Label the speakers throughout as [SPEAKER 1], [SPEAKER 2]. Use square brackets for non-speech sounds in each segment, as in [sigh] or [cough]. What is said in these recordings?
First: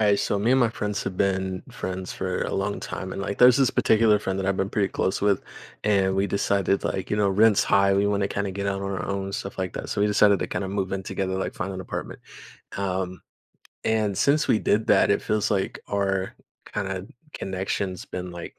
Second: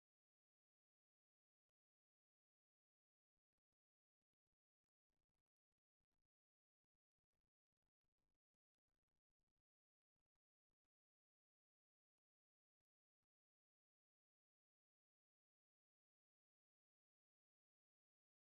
[SPEAKER 1] All right, so me and my friends have been friends for a long time, and like, there's this particular friend that I've been pretty close with, and we decided like, you know, rent's high, we want to kind of get out on our own, stuff like that. So we decided to kind of move in together, like find an apartment. Um, and since we did that, it feels like our kinda connection's been, like,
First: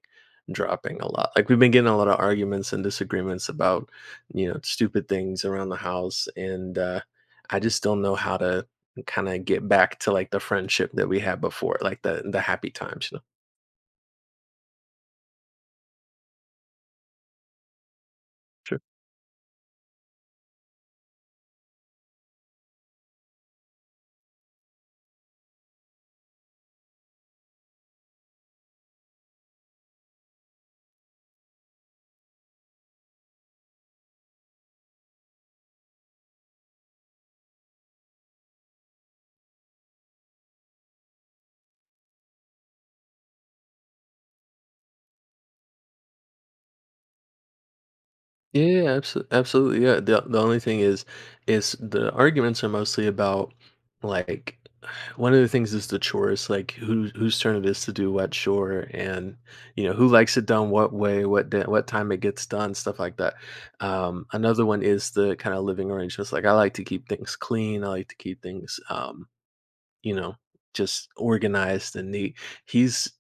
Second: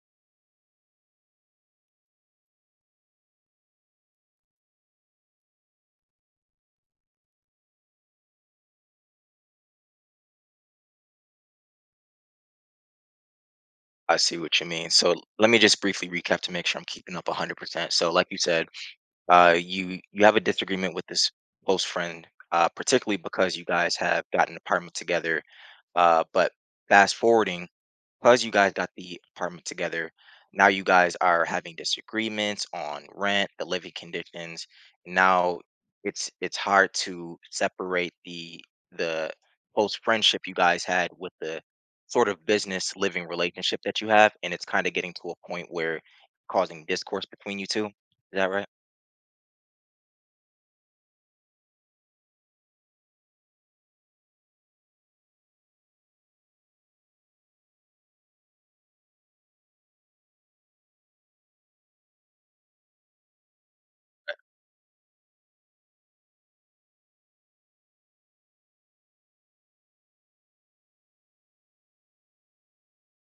[SPEAKER 1] dropping a lot. Like, we've been getting a lot of arguments and disagreements about, you know, stupid things around the house, and, I just don't know how to kinda get back to, like, the friendship that we had before, like, the happy times, you know?
[SPEAKER 2] I see what you mean. So let me just briefly recap to make sure I'm keeping up 100%. So like you said,
[SPEAKER 1] Sure.
[SPEAKER 2] you have a disagreement with this close friend, particularly because you guys have gotten an apartment together. But fast forwarding because you guys got the apartment together, now you guys are having disagreements on rent, the living conditions. Now it's hard to separate the close friendship you guys had with the sort of business living relationship that you have, and it's kind of getting to a point where causing discourse between you two. Is that
[SPEAKER 1] Yeah,
[SPEAKER 2] right?
[SPEAKER 1] yeah, yeah, abso absolutely, yeah. The only thing is the arguments are mostly about, like [sighs] one of the things is the chores, like whose turn it is to do what chore and, you know, who likes it done what way, what day, what time it gets done, stuff like that. Another one is the kind of living arrangements. Like I like to keep things clean. I like to keep things, you know, just organized and neat. He's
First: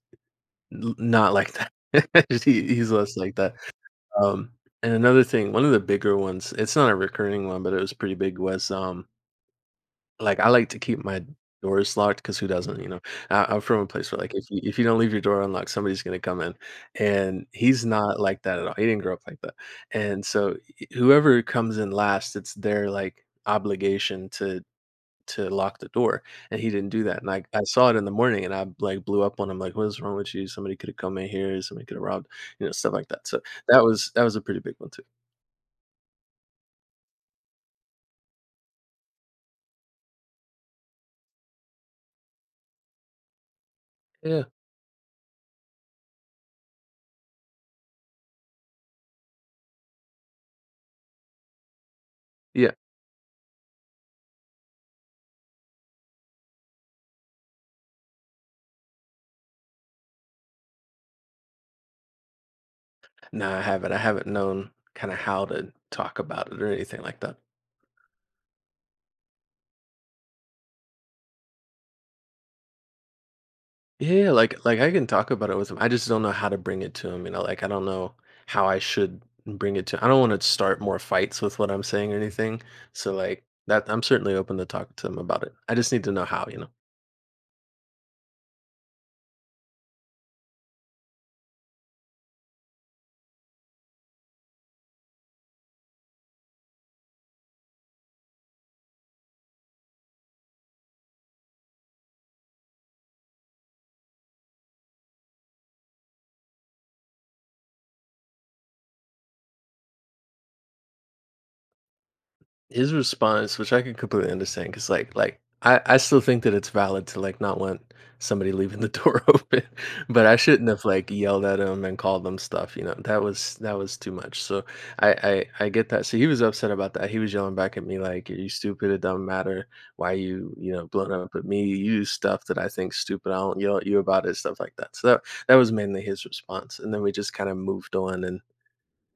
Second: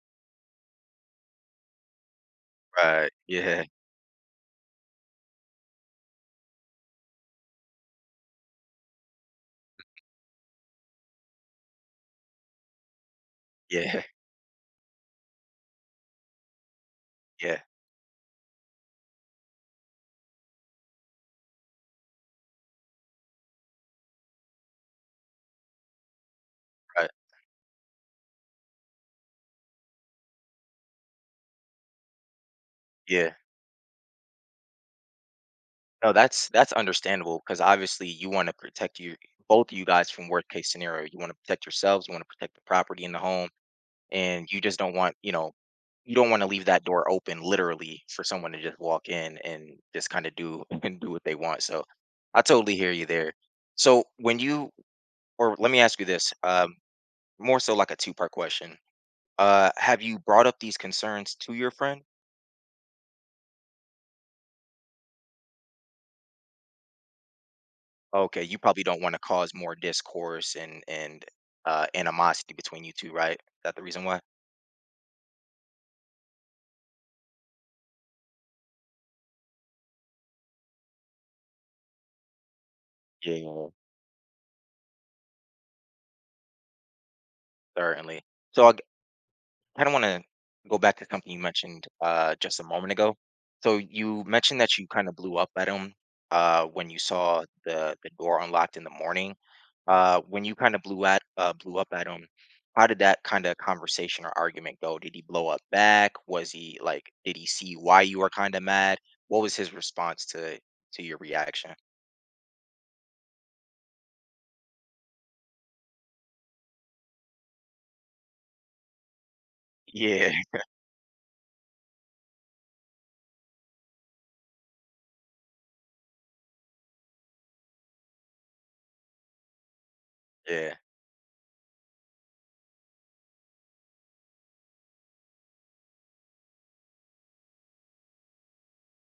[SPEAKER 1] not like that. [laughs] He, he's
[SPEAKER 2] Right.
[SPEAKER 1] less like that.
[SPEAKER 2] Yeah. [laughs]
[SPEAKER 1] Um, and another thing, one of the bigger ones, it's not a recurring one, but it was pretty big, was like I like to keep my doors locked because who doesn't, you know? I'm from a
[SPEAKER 2] Yeah,
[SPEAKER 1] place where like if you don't leave your door unlocked, somebody's gonna come in. And
[SPEAKER 2] yeah,
[SPEAKER 1] he's not like that at all. He didn't grow up like that. And so whoever comes in last, it's their like obligation to lock the door. And he didn't do
[SPEAKER 2] right.
[SPEAKER 1] that. And I saw it in the morning and I like blew up on him like, what is wrong with you? Somebody could have come in here, somebody could have robbed, you know, stuff like that.
[SPEAKER 2] Yeah.
[SPEAKER 1] So that was a pretty big one too.
[SPEAKER 2] No, that's understandable because obviously you want to protect you both of you guys from worst case scenario. You want to protect yourselves, you want to protect the property in the home,
[SPEAKER 1] Yeah.
[SPEAKER 2] and you just don't want, you know, you don't want to leave that door open literally for someone to just walk in and just kind of do [laughs] and do what they want. So I
[SPEAKER 1] Yeah.
[SPEAKER 2] totally hear you there. So when you or let me ask you this, more so like a two-part question. Have you brought up these concerns to your friend?
[SPEAKER 1] No, I haven't. I haven't known kind of how to talk about it or anything like that.
[SPEAKER 2] Okay, you probably don't want to cause more discourse and animosity between you two, right? Is that the reason why?
[SPEAKER 1] Yeah, like I can talk about it with him. I just don't know how to bring it to him, you know, like I don't know how I should bring it to I don't want to start more fights with what I'm saying or anything. So like
[SPEAKER 2] Yeah.
[SPEAKER 1] that I'm certainly open to talk to him about it. I just need to know how, you know.
[SPEAKER 2] Certainly. So I kind of want to go back to something you mentioned just a moment ago. So you mentioned that you kind of blew up at him when you saw the door unlocked in the morning. When you kind of blew at blew up at him, how did that kind of conversation or argument go? Did he blow up back? Was he like? Did he see why you were kind of mad? What was his response to your reaction?
[SPEAKER 1] His response, which I can completely understand, because I still think that it's valid to, like, not want somebody [laughs] leaving the door [laughs] open, but
[SPEAKER 2] Yeah,
[SPEAKER 1] I shouldn't have, like, yelled at him and called them stuff, you know? That was too much, so I I get that. So he was upset about that. He was yelling back at me like, "Are you stupid? It don't matter. Why you,
[SPEAKER 2] yeah.
[SPEAKER 1] you know, blowing up at me? You do stuff that I think stupid. I don't yell at you about it," stuff like that. So that was mainly his response, and then we just kinda moved on and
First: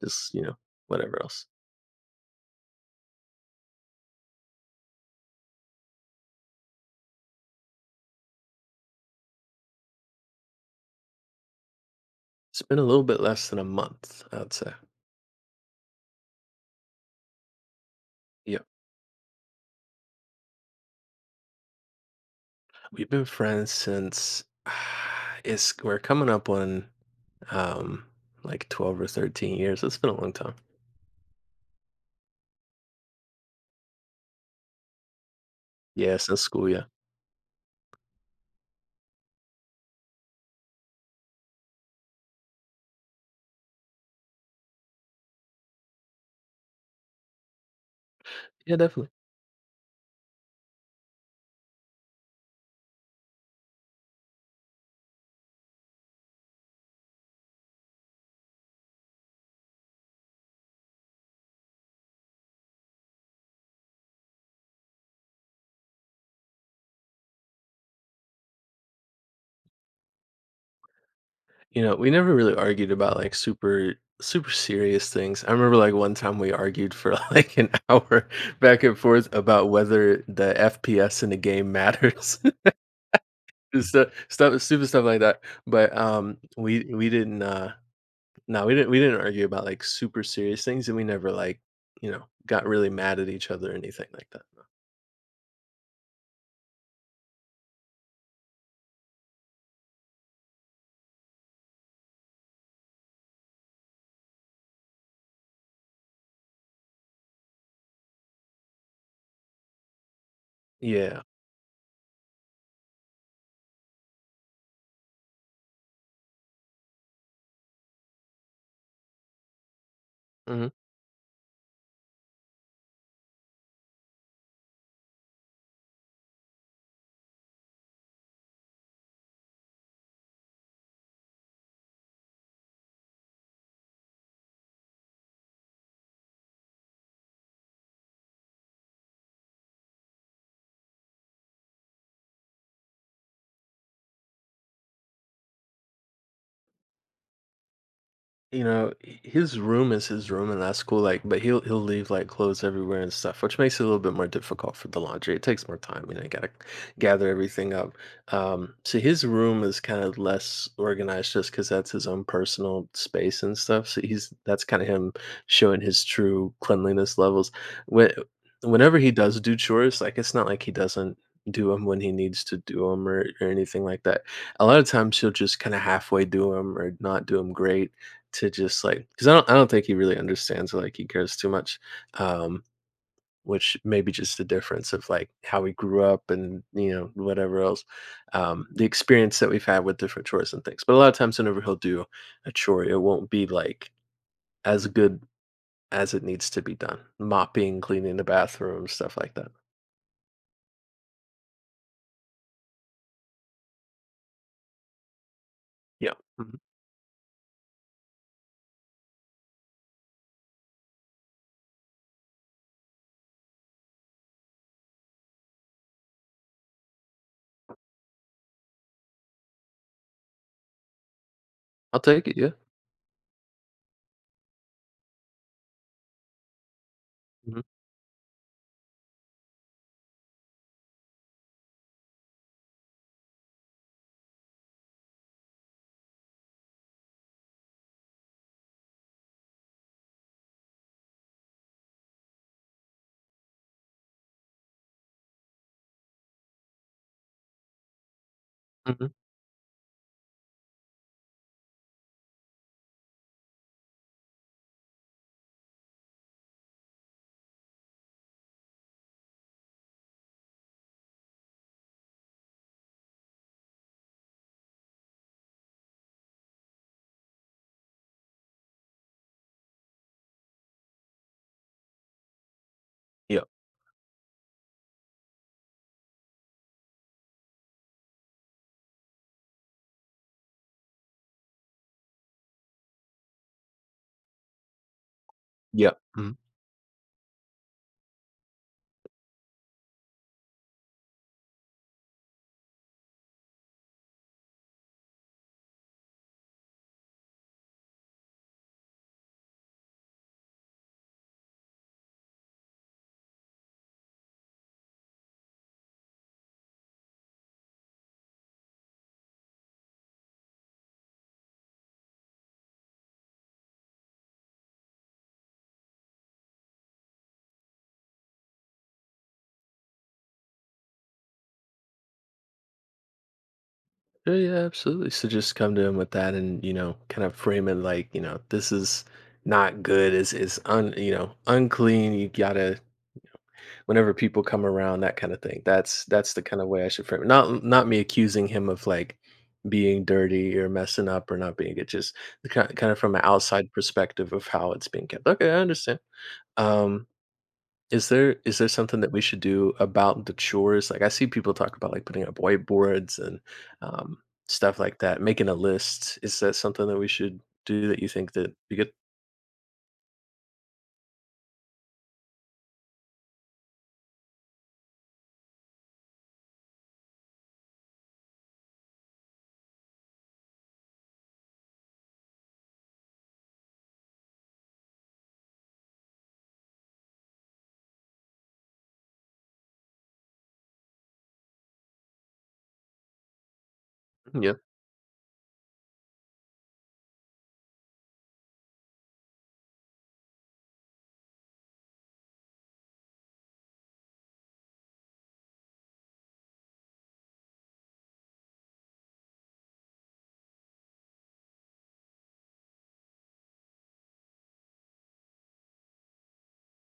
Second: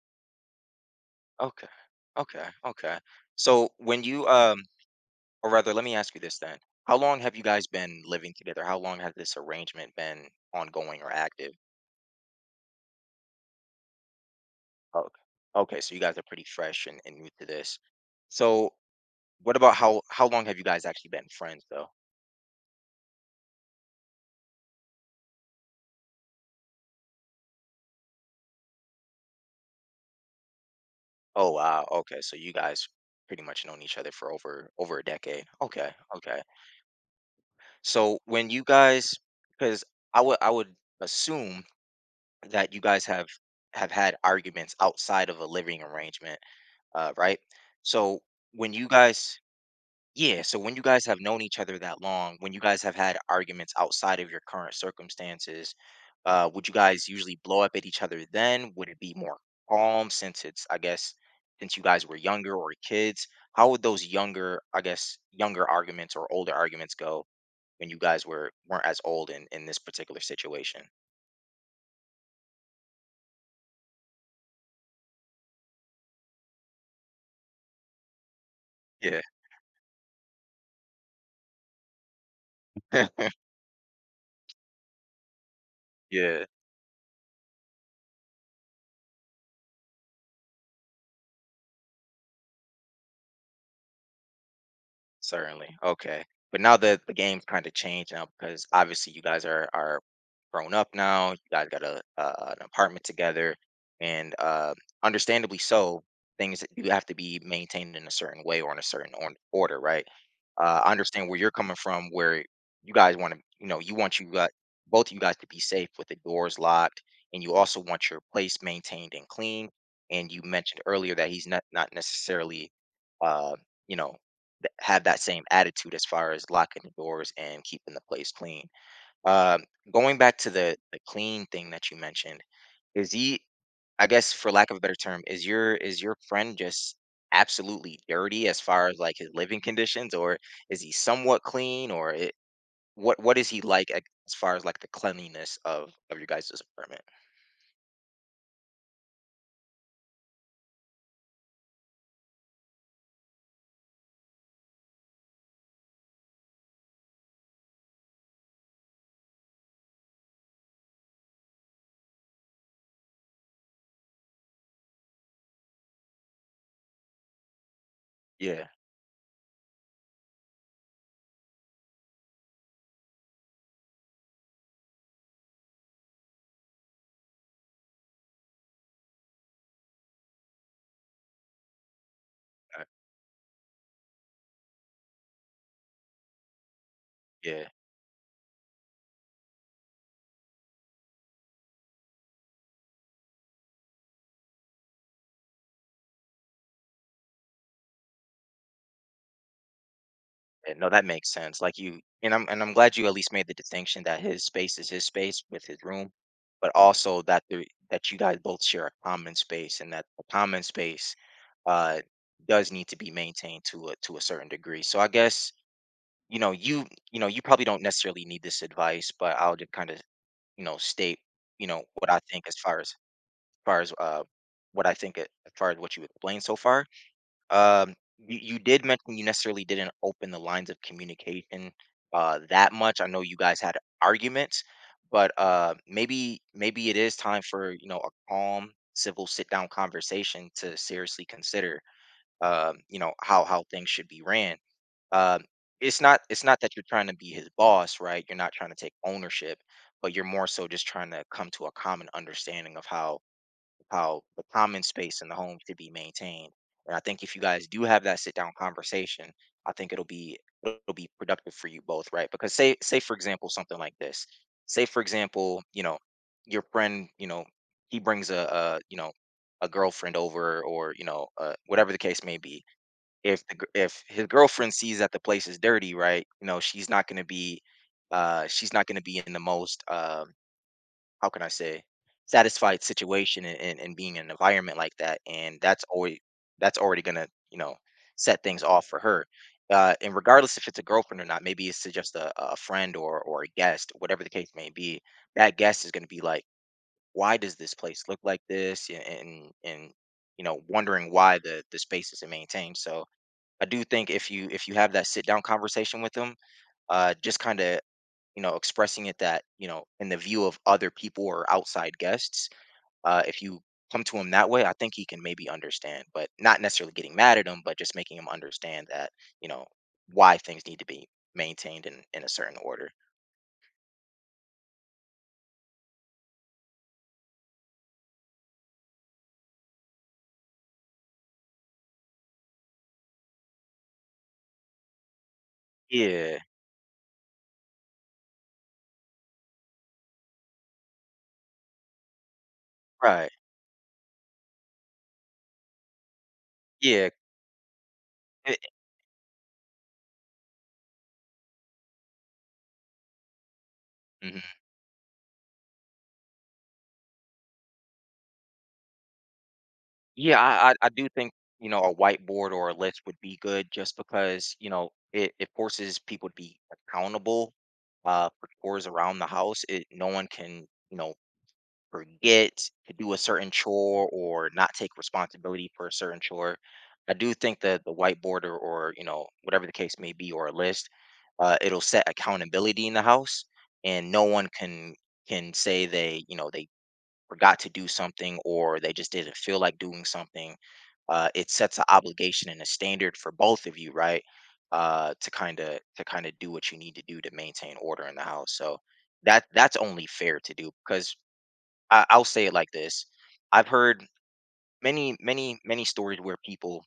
[SPEAKER 1] just, you know, whatever else.
[SPEAKER 2] Okay. Okay. Okay. Okay. So when you Or rather, let me ask you this then. How long have you guys been living together? How long has this arrangement been ongoing or active?
[SPEAKER 1] It's been a little bit less than a month, I'd say.
[SPEAKER 2] Oh, okay, so you guys are pretty fresh and new to this.
[SPEAKER 1] Yeah.
[SPEAKER 2] So what about how long have you guys actually been friends though?
[SPEAKER 1] We've been friends since [sighs] it's we're coming up on um like 12 or 13 years. It's been a long time.
[SPEAKER 2] Oh wow, okay. So you guys pretty much known each other for over over a decade. Okay,
[SPEAKER 1] Yeah,
[SPEAKER 2] okay.
[SPEAKER 1] since school, yeah.
[SPEAKER 2] So when you guys because I would assume that you guys have had arguments outside of a living arrangement, right? So when
[SPEAKER 1] Yeah,
[SPEAKER 2] you
[SPEAKER 1] definitely.
[SPEAKER 2] guys Yeah, so when you guys have known each other that long, when you guys have had arguments outside of your current circumstances, would you guys usually blow up at each other then? Would it be more calm since it's, I guess, since you guys were younger or kids? How would those younger, I guess, younger arguments or older arguments go when you guys were weren't as old in this particular situation?
[SPEAKER 1] You know, we never really argued about like super serious things. I remember like one time we argued for [laughs] like an hour back and
[SPEAKER 2] Yeah,
[SPEAKER 1] forth about whether the FPS in the game matters.
[SPEAKER 2] [laughs]
[SPEAKER 1] [laughs] stuff, stuff stupid stuff like that. But
[SPEAKER 2] yeah,
[SPEAKER 1] we didn't No, we didn't argue about, like, super serious things, and we never, like, you know, got really mad at each other or anything like that, no.
[SPEAKER 2] certainly. Okay, but now that the game's kind of changed now because obviously you guys are grown up now. You guys got a an apartment together, and understandably so, things that you have to be maintained in a certain way or in a certain or- order, right? I
[SPEAKER 1] Yeah.
[SPEAKER 2] understand where you're coming from, where you guys want to, you know, you want you got both of you guys to be safe with the doors locked, and you also want your place maintained and clean. And you
[SPEAKER 1] Mhm.
[SPEAKER 2] mentioned earlier that he's not not necessarily, uh, you know, th- have that same attitude as far as locking the doors and keeping the place clean. Um, going back to the clean thing that you mentioned, is he I guess for lack of a better term, is your friend just absolutely dirty as far as like his living conditions, or is he somewhat clean, or it, what is he like ac- as far as like the cleanliness of your guys' apartment?
[SPEAKER 1] You know, his room is his room, and that's cool. Like, but he'll leave like clothes everywhere and stuff, which makes it a little bit more difficult for the laundry. It takes more time, you know. You gotta gather everything up. So his room is kind of less organized, just because that's his own personal space and stuff. So he's that's kind of him showing his true cleanliness levels. When
[SPEAKER 2] Yeah,
[SPEAKER 1] whenever he does do chores, like it's not like he doesn't do them when he needs to do them or anything like that. A lot of times he'll just kind of halfway do them or not do them great to just, like, because I don't think he really understands, or like, he cares too much, um,
[SPEAKER 2] uh,
[SPEAKER 1] which may be just the difference of, like, how we grew up and, you know, whatever
[SPEAKER 2] yeah,
[SPEAKER 1] else, the experience that we've had with different chores and things, but a lot of times whenever he'll do a chore, it won't be, like, as good as it needs to be done, mopping, cleaning the bathroom, stuff like that.
[SPEAKER 2] yeah. No, that makes sense. Like you, and I'm glad you at least made the distinction that his space is his space with his room,
[SPEAKER 1] Yeah, mhm,
[SPEAKER 2] but also that the that you guys both share a common space and that the common space uh, does need to be maintained to a certain degree. So I guess you know you you know you probably don't necessarily need this advice, but I'll just kind of you know state you know
[SPEAKER 1] I'll
[SPEAKER 2] what I
[SPEAKER 1] take it,
[SPEAKER 2] think
[SPEAKER 1] yeah.
[SPEAKER 2] as far as what I think a- as far as what you explained so far.
[SPEAKER 1] Mhm,
[SPEAKER 2] Um, you, you did mention you necessarily didn't open the lines of communication that much. I know you guys had arguments, but maybe maybe it is time for you know a calm civil sit down conversation to seriously consider you know how things should be ran. Um, it's not that you're trying to be his boss, right? You're not trying to take
[SPEAKER 1] mhm,
[SPEAKER 2] ownership, but you're more so just trying to come to a common understanding of how the common space in the home should be maintained. And I think if you guys do have that sit down conversation, I think it'll be productive for you both, right? Because say say for example something like this. Say for example, you know, your friend, you know, he brings a you know a girlfriend over or you know whatever the case may be
[SPEAKER 1] yeah,
[SPEAKER 2] if the gir if his girlfriend sees that the place is dirty, right, you know, she's not gonna be, she's not gonna be in the most, how can I say, satisfied situation and being in an environment like that, and that's
[SPEAKER 1] yeah,
[SPEAKER 2] always
[SPEAKER 1] mhm.
[SPEAKER 2] that's already gonna, you know, set things off for her. And regardless if it's a girlfriend or not, maybe it's to just a friend or a guest, whatever the case may be, that guest is gonna be like, "Why does this place look like this?" And, you know, wondering why the space isn't maintained, so I do think if you have that sit down conversation with them, just kind of you know expressing it that you know in the view of other people or outside guests, if you come to him that way, I think he can maybe understand, but not necessarily getting mad at him, but just making him understand that you know why things need to be maintained in a certain order.
[SPEAKER 1] Sure, yeah, absolutely. So just come to him with that and, you know, kind of frame it like, you know, this is not good, is un you know, unclean. You gotta whenever people come around, that kind of thing. That's
[SPEAKER 2] Yeah,
[SPEAKER 1] the kind of way I should frame it. Not me accusing him of like being dirty or messing up or not being good, just the kind of from an
[SPEAKER 2] right.
[SPEAKER 1] outside perspective of how it's being kept. Okay, I understand. Um
[SPEAKER 2] Yeah.
[SPEAKER 1] is there something that we should do about the chores? Like I see people talk about like putting up whiteboards and um,
[SPEAKER 2] Mhm.
[SPEAKER 1] stuff like that, making a list. Is that something that we should do that you think that you could?
[SPEAKER 2] Yeah, I do think, you know, a whiteboard or a list would be good just because, you know, it forces people to be accountable for chores around the house. It, no one can, you know, forget to do a certain chore or not take responsibility for a certain chore. I do think that the whiteboard or you know, whatever the case may be, or a list, it'll set accountability in the house and no
[SPEAKER 1] Yeah,
[SPEAKER 2] one
[SPEAKER 1] yeah.
[SPEAKER 2] can say they, you know, they forgot to do something or they just didn't feel like doing something, it sets an obligation and a standard for both of you, right? To kind of to kind of do what you need to do to maintain order in the house. So that that's only fair to do because I, I'll say it like this: I've heard many many many stories where people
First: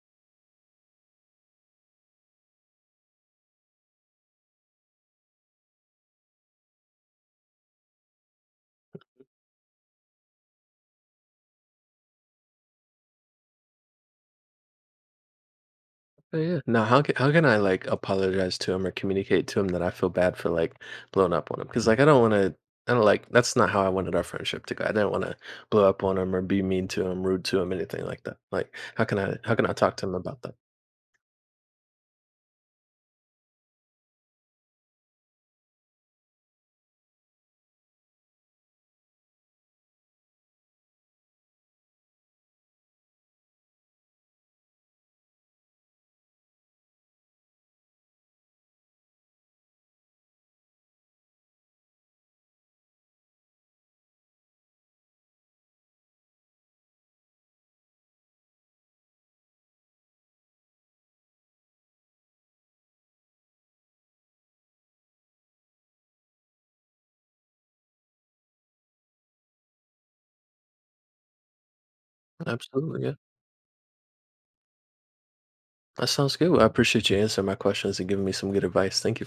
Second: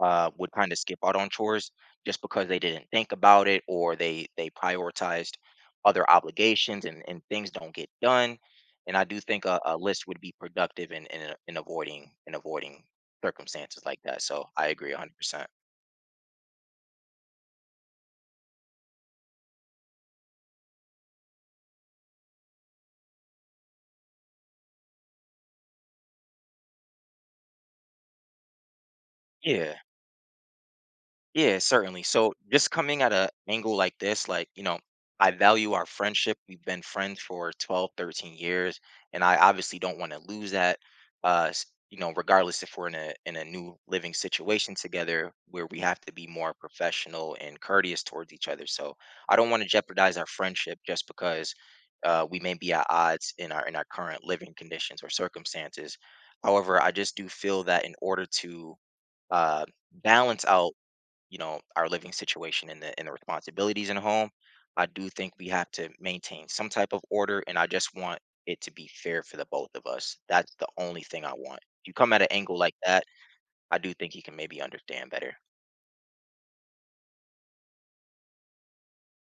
[SPEAKER 2] would kind of skip out on chores just because they didn't think about it or they prioritized other obligations and things don't get done. And I do think a list would be productive in avoiding circumstances like that. So I agree 100%.
[SPEAKER 1] Oh, yeah. Now, how can I like apologize to him or communicate to him that I feel bad for like blowing up on him? Because like I don't want to. I don't like that's not how I wanted our friendship to go. I didn't want to blow up on him or be mean to him, rude to him, anything like that. Like how can I
[SPEAKER 2] Yeah.
[SPEAKER 1] talk to him about that?
[SPEAKER 2] Yeah, certainly. So just coming at an angle like this, like, you know, I value our friendship. We've been friends for 12, 13 years, and I obviously don't want to lose that. You know, regardless if we're in a new living situation together where we have to be more professional and courteous towards each other. So I don't want to jeopardize our friendship just because we may be at odds in our current living conditions or circumstances. However, I just do feel that in order to uh, balance out you know our living situation and the responsibilities in the home I do think we have to maintain some type of order and I just want it to be fair for the both of us that's the only thing I want If you come at an angle like that
[SPEAKER 1] Absolutely,
[SPEAKER 2] I do think you can maybe understand better
[SPEAKER 1] that sounds good. Well, I appreciate you answering my questions and giving me some good advice. Thank you.